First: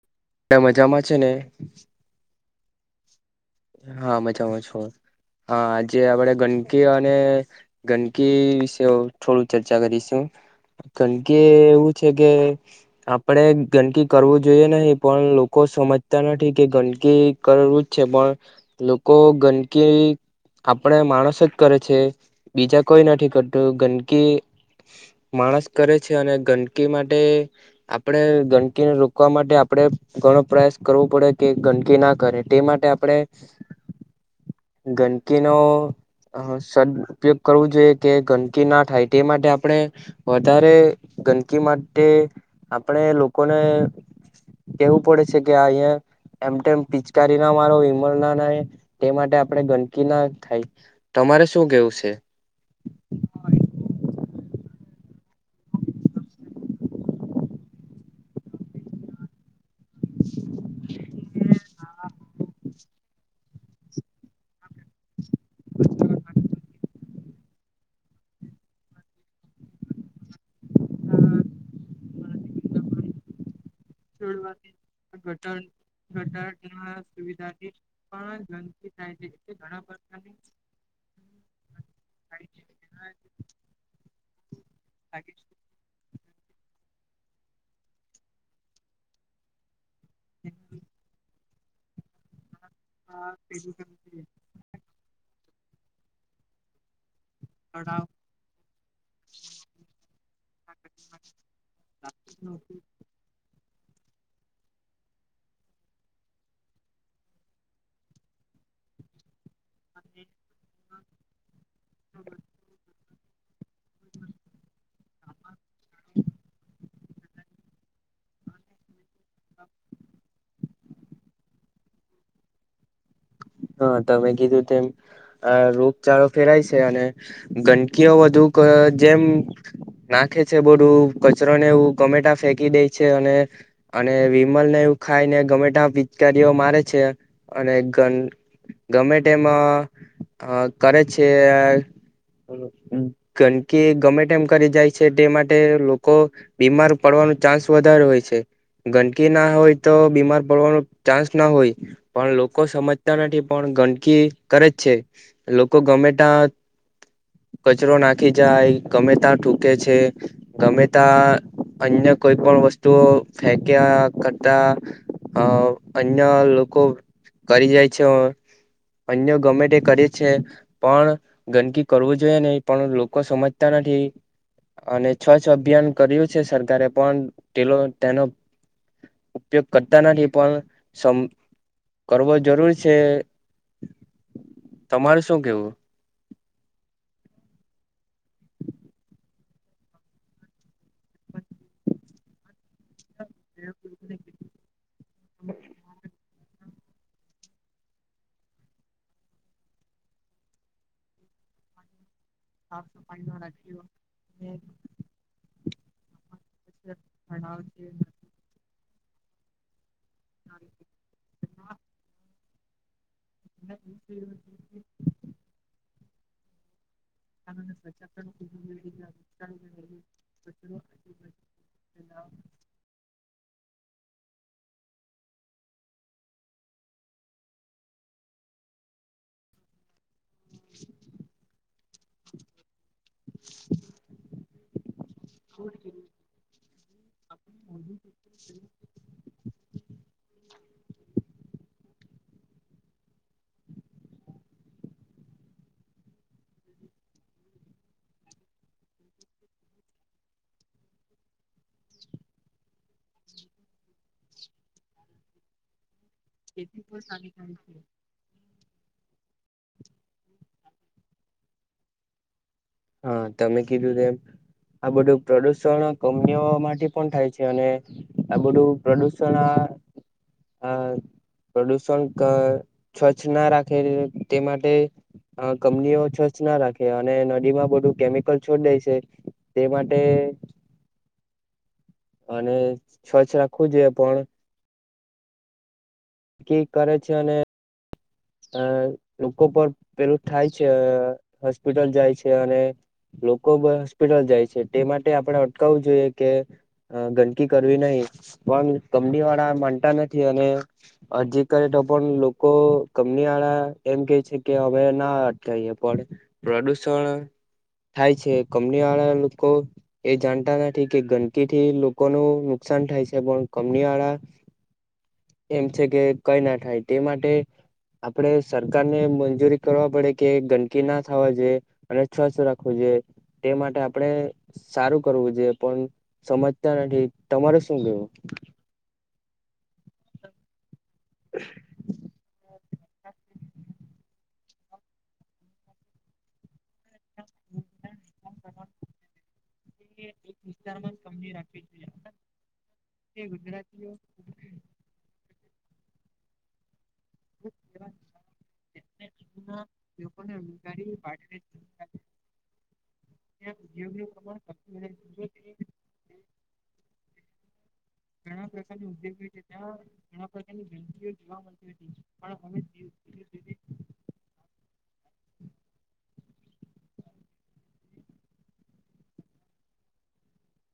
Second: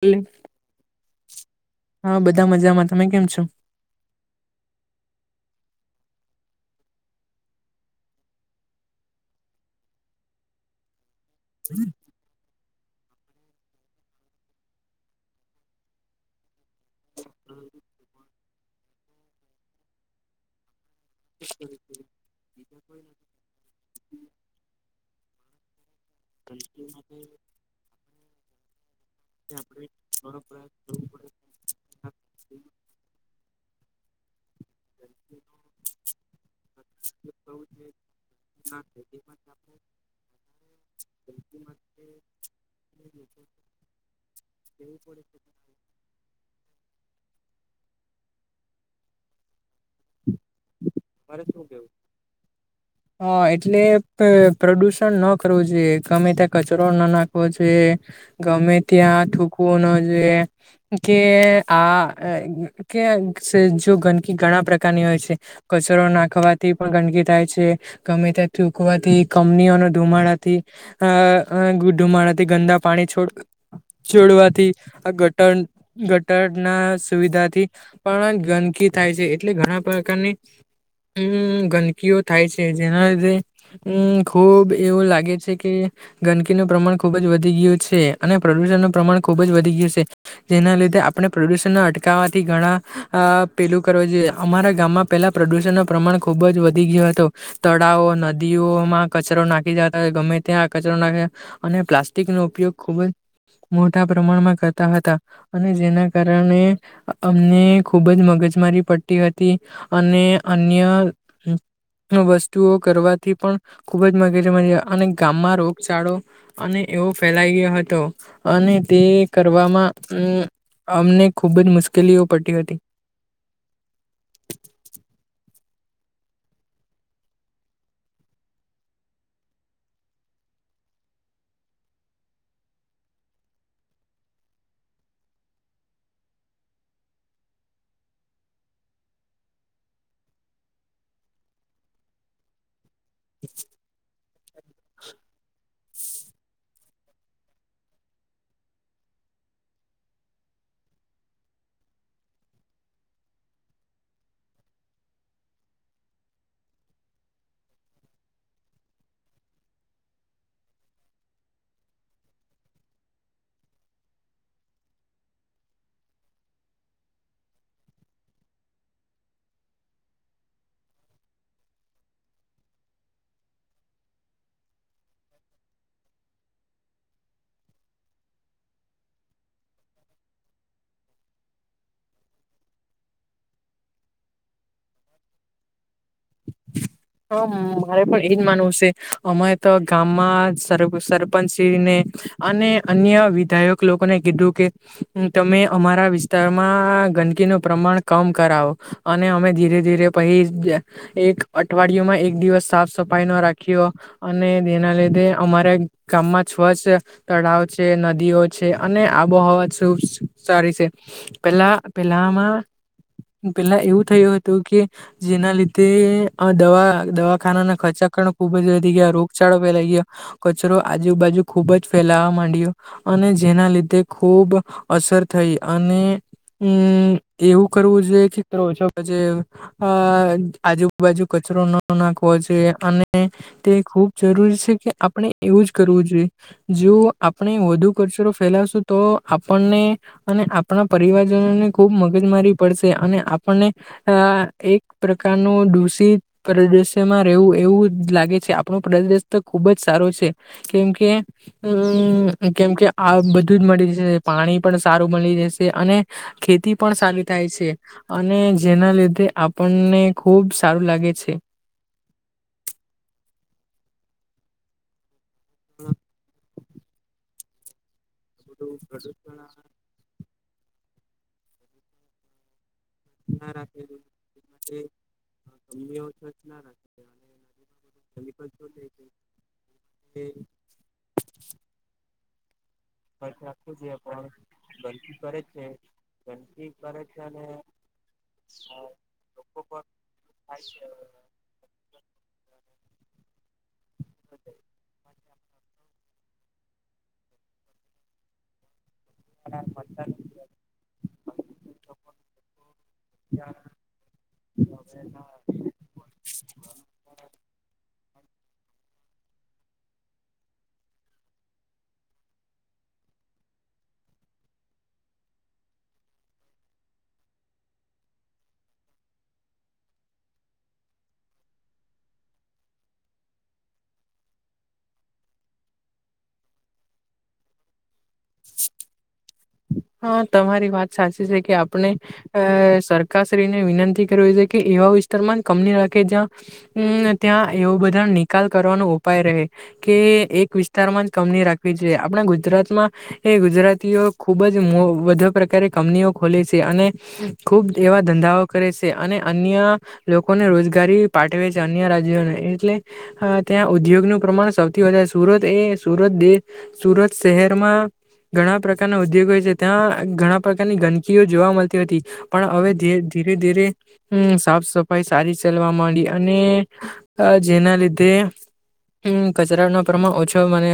એટલે એ મજામાં છે ને હા બધા મજામાં તમે કેમ છો? હા મજામાં છું હા આજે આપડે ગંદકી અને ગંદકી વિશે થોડું ચર્ચા કરીશું કંકે કે એવું છે કે આપણે ગંદકી કરવું જોઈએ નહી પણ લોકો સમજતા નથી કે ગંદકી કરવું જ છે પણ લોકો ગંદકી આપણે માણસ જ કરે છે બીજા કોઈ નથી કરતું ગંદકી માણસ કરે છે અને ગંદ કી માટે આપડે ગંદકીને રો કવા માટે આપડે ઘણો પ્રયાસ કરવો પડે કે ગંદકી ના કરે તે માટે આપડે ગંદકી નો સદ ઉપયોગ કરવો જોઈએ કે ગંદકી ના થાય તે માટે આપણે વધારે ગંદકી માટે આપણે લોકોને કેવું પડે છે કે અહિયાયા એમમ પિચકારી ના મારો ના ના તે માટે આપણે ગંદકી ના થાય મારે શું કેવું હા એટલે પ્રદુષણ ન કરવું જોઈએ ગમે ત્યાં કચરો ના નાખવો જોઈએ ગમે ત્યાં કો ન જે કે આ કે જો ગંદકી ઘણા પ્રકારની હોય છે કચરો નાખવાથી પણ ગંદકી થાય છે ગમે ત્યા થૂકવાથી કમનીઓને ધુમાડાથી અ ગુઢુમાણથી ગંદા પાણી છોડ જોડવાથી આ ગટર ગટર ના સુવિધાથી પણ ગંદકી થાય એટલે ઘણા પ્રકારની હમ ગંદકીઓ થાય છે જેના લીધે હમ ખુબ એવું લાગે છે કે ગંદકીનું પ્ર પ્રમા ખુબ જ વધી ગયું છે અને પ્રદૂષણનુંું પ્રમાણ ખુબ જ વધી ગયું છે જેના લીધે આપણે પ્રદૂષણને અટકાવવાથી ઘણા પેલું કરવું જોઈએ, અમારા ગામમાં પહેલાં પ્રદૂષણનું પ્રમાણ ખૂબ જ વધી ગયું હતો. તળાવ નદીઓમાં કચરો નાખી જતા ગમે ત્યાં કચરો નાખ અને પ્લાસ્ટિક નો ઉપયોગ ખૂબ જ મોટા પ્રમાણમાં કરતા હતા, અને જેના કારણે અમને ખુબ જ મગજમાં પતી હતી, અને અન્ય વસ્તુઓ કરવાથી પણ ખુબ જ મગેજમાં અને ગામમાં રોગચાળો અને એવો ફેલાઈ ગયો હતો, અને તે કરવામાં અમને ખૂબ જ મુશ્કેલીઓ પડી હતી. હા તમે કીધું તેમ રોગચાળો ફેરાય છે, અને ગંદકીઓ વધુ જેમ નાખે છે, બોડું કચરો ને એવું ટમેટા ફેંકી દે છે અને અને વિમલને એવું ખાઈ ને ગમેટા પિચકારીઓ મારે છે, અને ઘન ગમે તે એમ કરે છે. કારણ કે ગમે તેમમ કરી જાય છે તે માટે લોકો બીમાર પડવાનો ચાન્સ વધારે હોય છે. ગંદકી ના હોય તો બીમાર પડવાનો ચાન્સ ના હોય પણ લોકો સમજ નથી પણ ગંદકી કરે જ છે, લોકો ગમે તા કચરો નાખી જાય ગમે ત્યાં ટૂકે છે, ગમે ત્યાં અન્ય કોઈ પણ વસ્તુ ફેંક્યા કરતા હ અન્ય લોકો કરી જાય છે. અન્ય ગમે તે કરે છે, પણ ગંદકી કરવું જોઈએ નહી, પણ લોકો સમજતા નથી. ઠીક [inaudible] અને છ- છ અભિયાન કર્યું છે, સરકારે પણ ટેલો તેનો ઉપયોગ કરતા નથી પણ કરવો, જરૂરી છે, તમારું શું કેવું. હમ મારે પણ એજ માનવું છે, અમે તો ગામમાં શરમ. સરપંચ ને અને [inaudible] અન્ય વિધાયક લોકોને કીધું કે તમે અમારા તેમાં ગંદકીનું પ્રમાણ કમ કરાવો અને અમે ધીરે ધીરે પછી. એક અઠવાડિયયોમાં એક એક દિવસ સાફ સફાઈ ન રાખીયો અને તેના લીધે અમારા ગામમાં સ્વચ્છ તળાવ છે, નદીઓ છે, અને આબોહવા શુભ સારી છે, પેલા પેલામાં પેલા એવું થયું હતું કે જેના લીધે આ દવા દવાખાના ના ખર્ચા પણ ખુબ જ વધી ગયા રોગચાળો ફેલાઈ ગયો, કચરો આજુબાજુ ખુબ જ ફેલા લાવવા માંડયો અને જેના લીધે ખુબ અસર થઈ અને હમ્મ એવું કરવું જોઈએ, કે કરો ઓછો અ અ આજુબાજુ કચરો ન નાખવો જોયે અને તે ખૂબ જરૂરી છે કે આપ આપણે એવું જ કરવું જોઈએ, જો આપ આપણે વધુ કચરો ફેલાશું તો આપણને અને આપણા પરિવારજનોને ખુબ મ મગજમારી પડશે અને આપણને અ એક પ્ર કર નુ દુષિત પ્રદેશેમાં રહેવું એવું લાગે છે, આપણો પ્રદેશ તો ખુબ જ સારો છે. છે કેમકે હમ્મ કેમકે આ બધું જ મળી જાય પાણી પણ સારું મ--. મળી જશે અને ખેતી પણ સારી થાય છે, અને જેના લીધે આપણને ખુબ સારું લાગે છે. હા તમે કીધું તેમ આ બધું પ્રદુષણ કંપની ઓ માટે થાય છે, અને આ બધું પ્રદુષણ આ હ પ્રદૂષણ ક સ્વચ્છ ના રાખે તે માટે કંપની ઓ સ્વચ્છ ના રાખે અને નદીમાં બધું કેમિકલ છોડી દે છે, તે માટે અને ફથી રાખવું જોઈએ પણ ગંદકી કરે જ છે ગંદકી કરે છે અને અ લોકો પણ પેલું થાય છે હોસ્પિટલ જાય છે અને લોકો બ હોસ્પિટલ જાય છે તે માટે આપણે અટકાવવું જોઈએ કે હ ગંદકી કરવી નહી પણ કંપનીવાળા માનતા નથી અને અરજી કરે તો પણ લોકો નીયાળા એમ કે છે કે હેવે ના અટઈએ પણ પ્રદુષણ થાય છે કંપની વાળા લોકો એ જાણતા નથી કે ગંદકી થી લોકો નુ નુકસાન થાય છે પણ કંપનીવાળ [inaudible] એમ છે કે કઈ ના થાય તે માટે આપડે સરકાર ને મંજૂરી કરવા પડે કે ગંદકી ના થવા જોઈએ અને સ્વચ્છ રાખવું જોઈએ તે માટે આપણે સારું કરવું જોઈએ પણ સમજતા નથી તમારે શું ગયું [inaudible] હા તમારી વાત સાચી છે કે આપણે અ સરકારશ્રીને વિનંતી કરવી જોયે કે એવા વિસ્તારમાં કંપની રાખે જ્યાં ત્યાં એવું બધ નિકાલ કરવાનો ઉપાય રહે કે એક વિસ્તારમાં જ કમની રાખવી જોઈએ આપણા ગુજરાતમાં એ ગુજરાતીઓ ખુબ જ વધુ પ્રકારે કંપનીઓ ખોલે છે અને ખુબ એવા ધંધાઓ કરે છે અને અન્ય લોકોને રોજગારી પાઠવે છે અન્ય રાજ્યોને એટલે હ ત્યાં ઉદ્યોગનું પ્રમાણ સૌથી વધારે સુરત એ સુરત દ સુરત શહેરમાં ઘણા પ્રકારના ઉદ્યોગો હોય છે ત્યાં ઘણા પ્રકારની ગંદકીઓ જોવા મળતી હતી પણ હવે ધીરે ધીરે હમ્મ સાફ સફાઈ સારી સાલવા લ માંડી અને જેના લીધે હમ્મ કચરા નો પ્રમાણ ઓછો મને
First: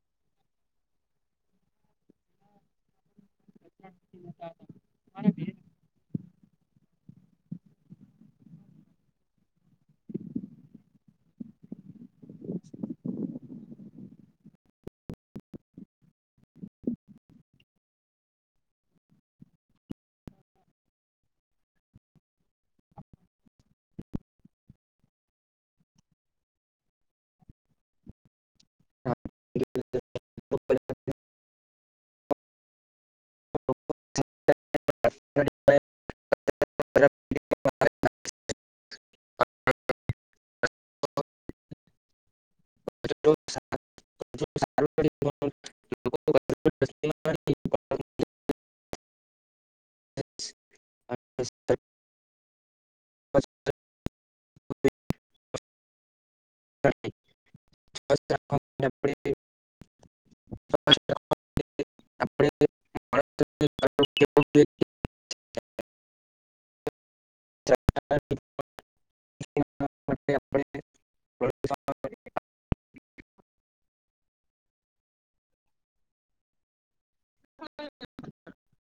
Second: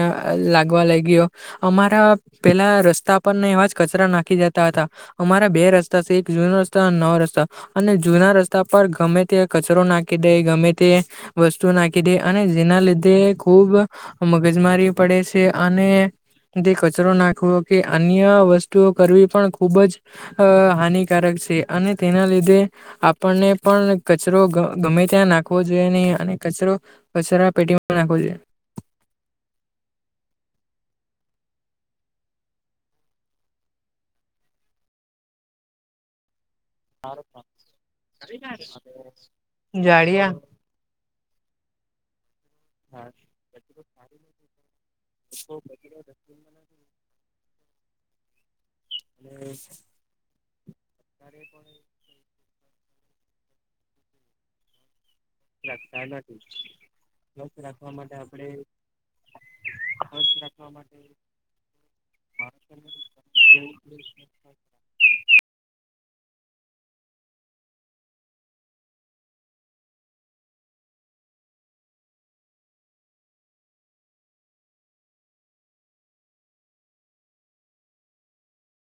લાગવા લાગયો અમારા પેલા રસ્તા પર ને એવાજ કચરા નાખી જતા હતા અમારા બે રસ્તા શે એક જૂનો રસ્તો અને નવો રસ્તો અને જૂના રસ્તા પર ગમે તે કચરો નાખી દે ગમે તે વસ્તુ નાખી દે અને જેના લીધે ખુબ મ બીજમારી પડે છે અને તે કચરો નાખવો કે અન્ય વસ્તુઓ કરવી પણ ખુબ જ હાનિકારક છે અને તેના લીધે આપણને પણ કચરો ગમે ત્યાં નાખવો જોઈએ નહી અને કચરો કચરા પેટી નાખવો જોયે [inaudible] [inaudible] [inaudible] જાડીયા [inaudible] [inaudible] [inaudible] [inaudible] [inaudible] [inaudible] [inaudible] હવશ્ય રાખવા માટે [inaudible] આ છે [inaudible] [inaudible]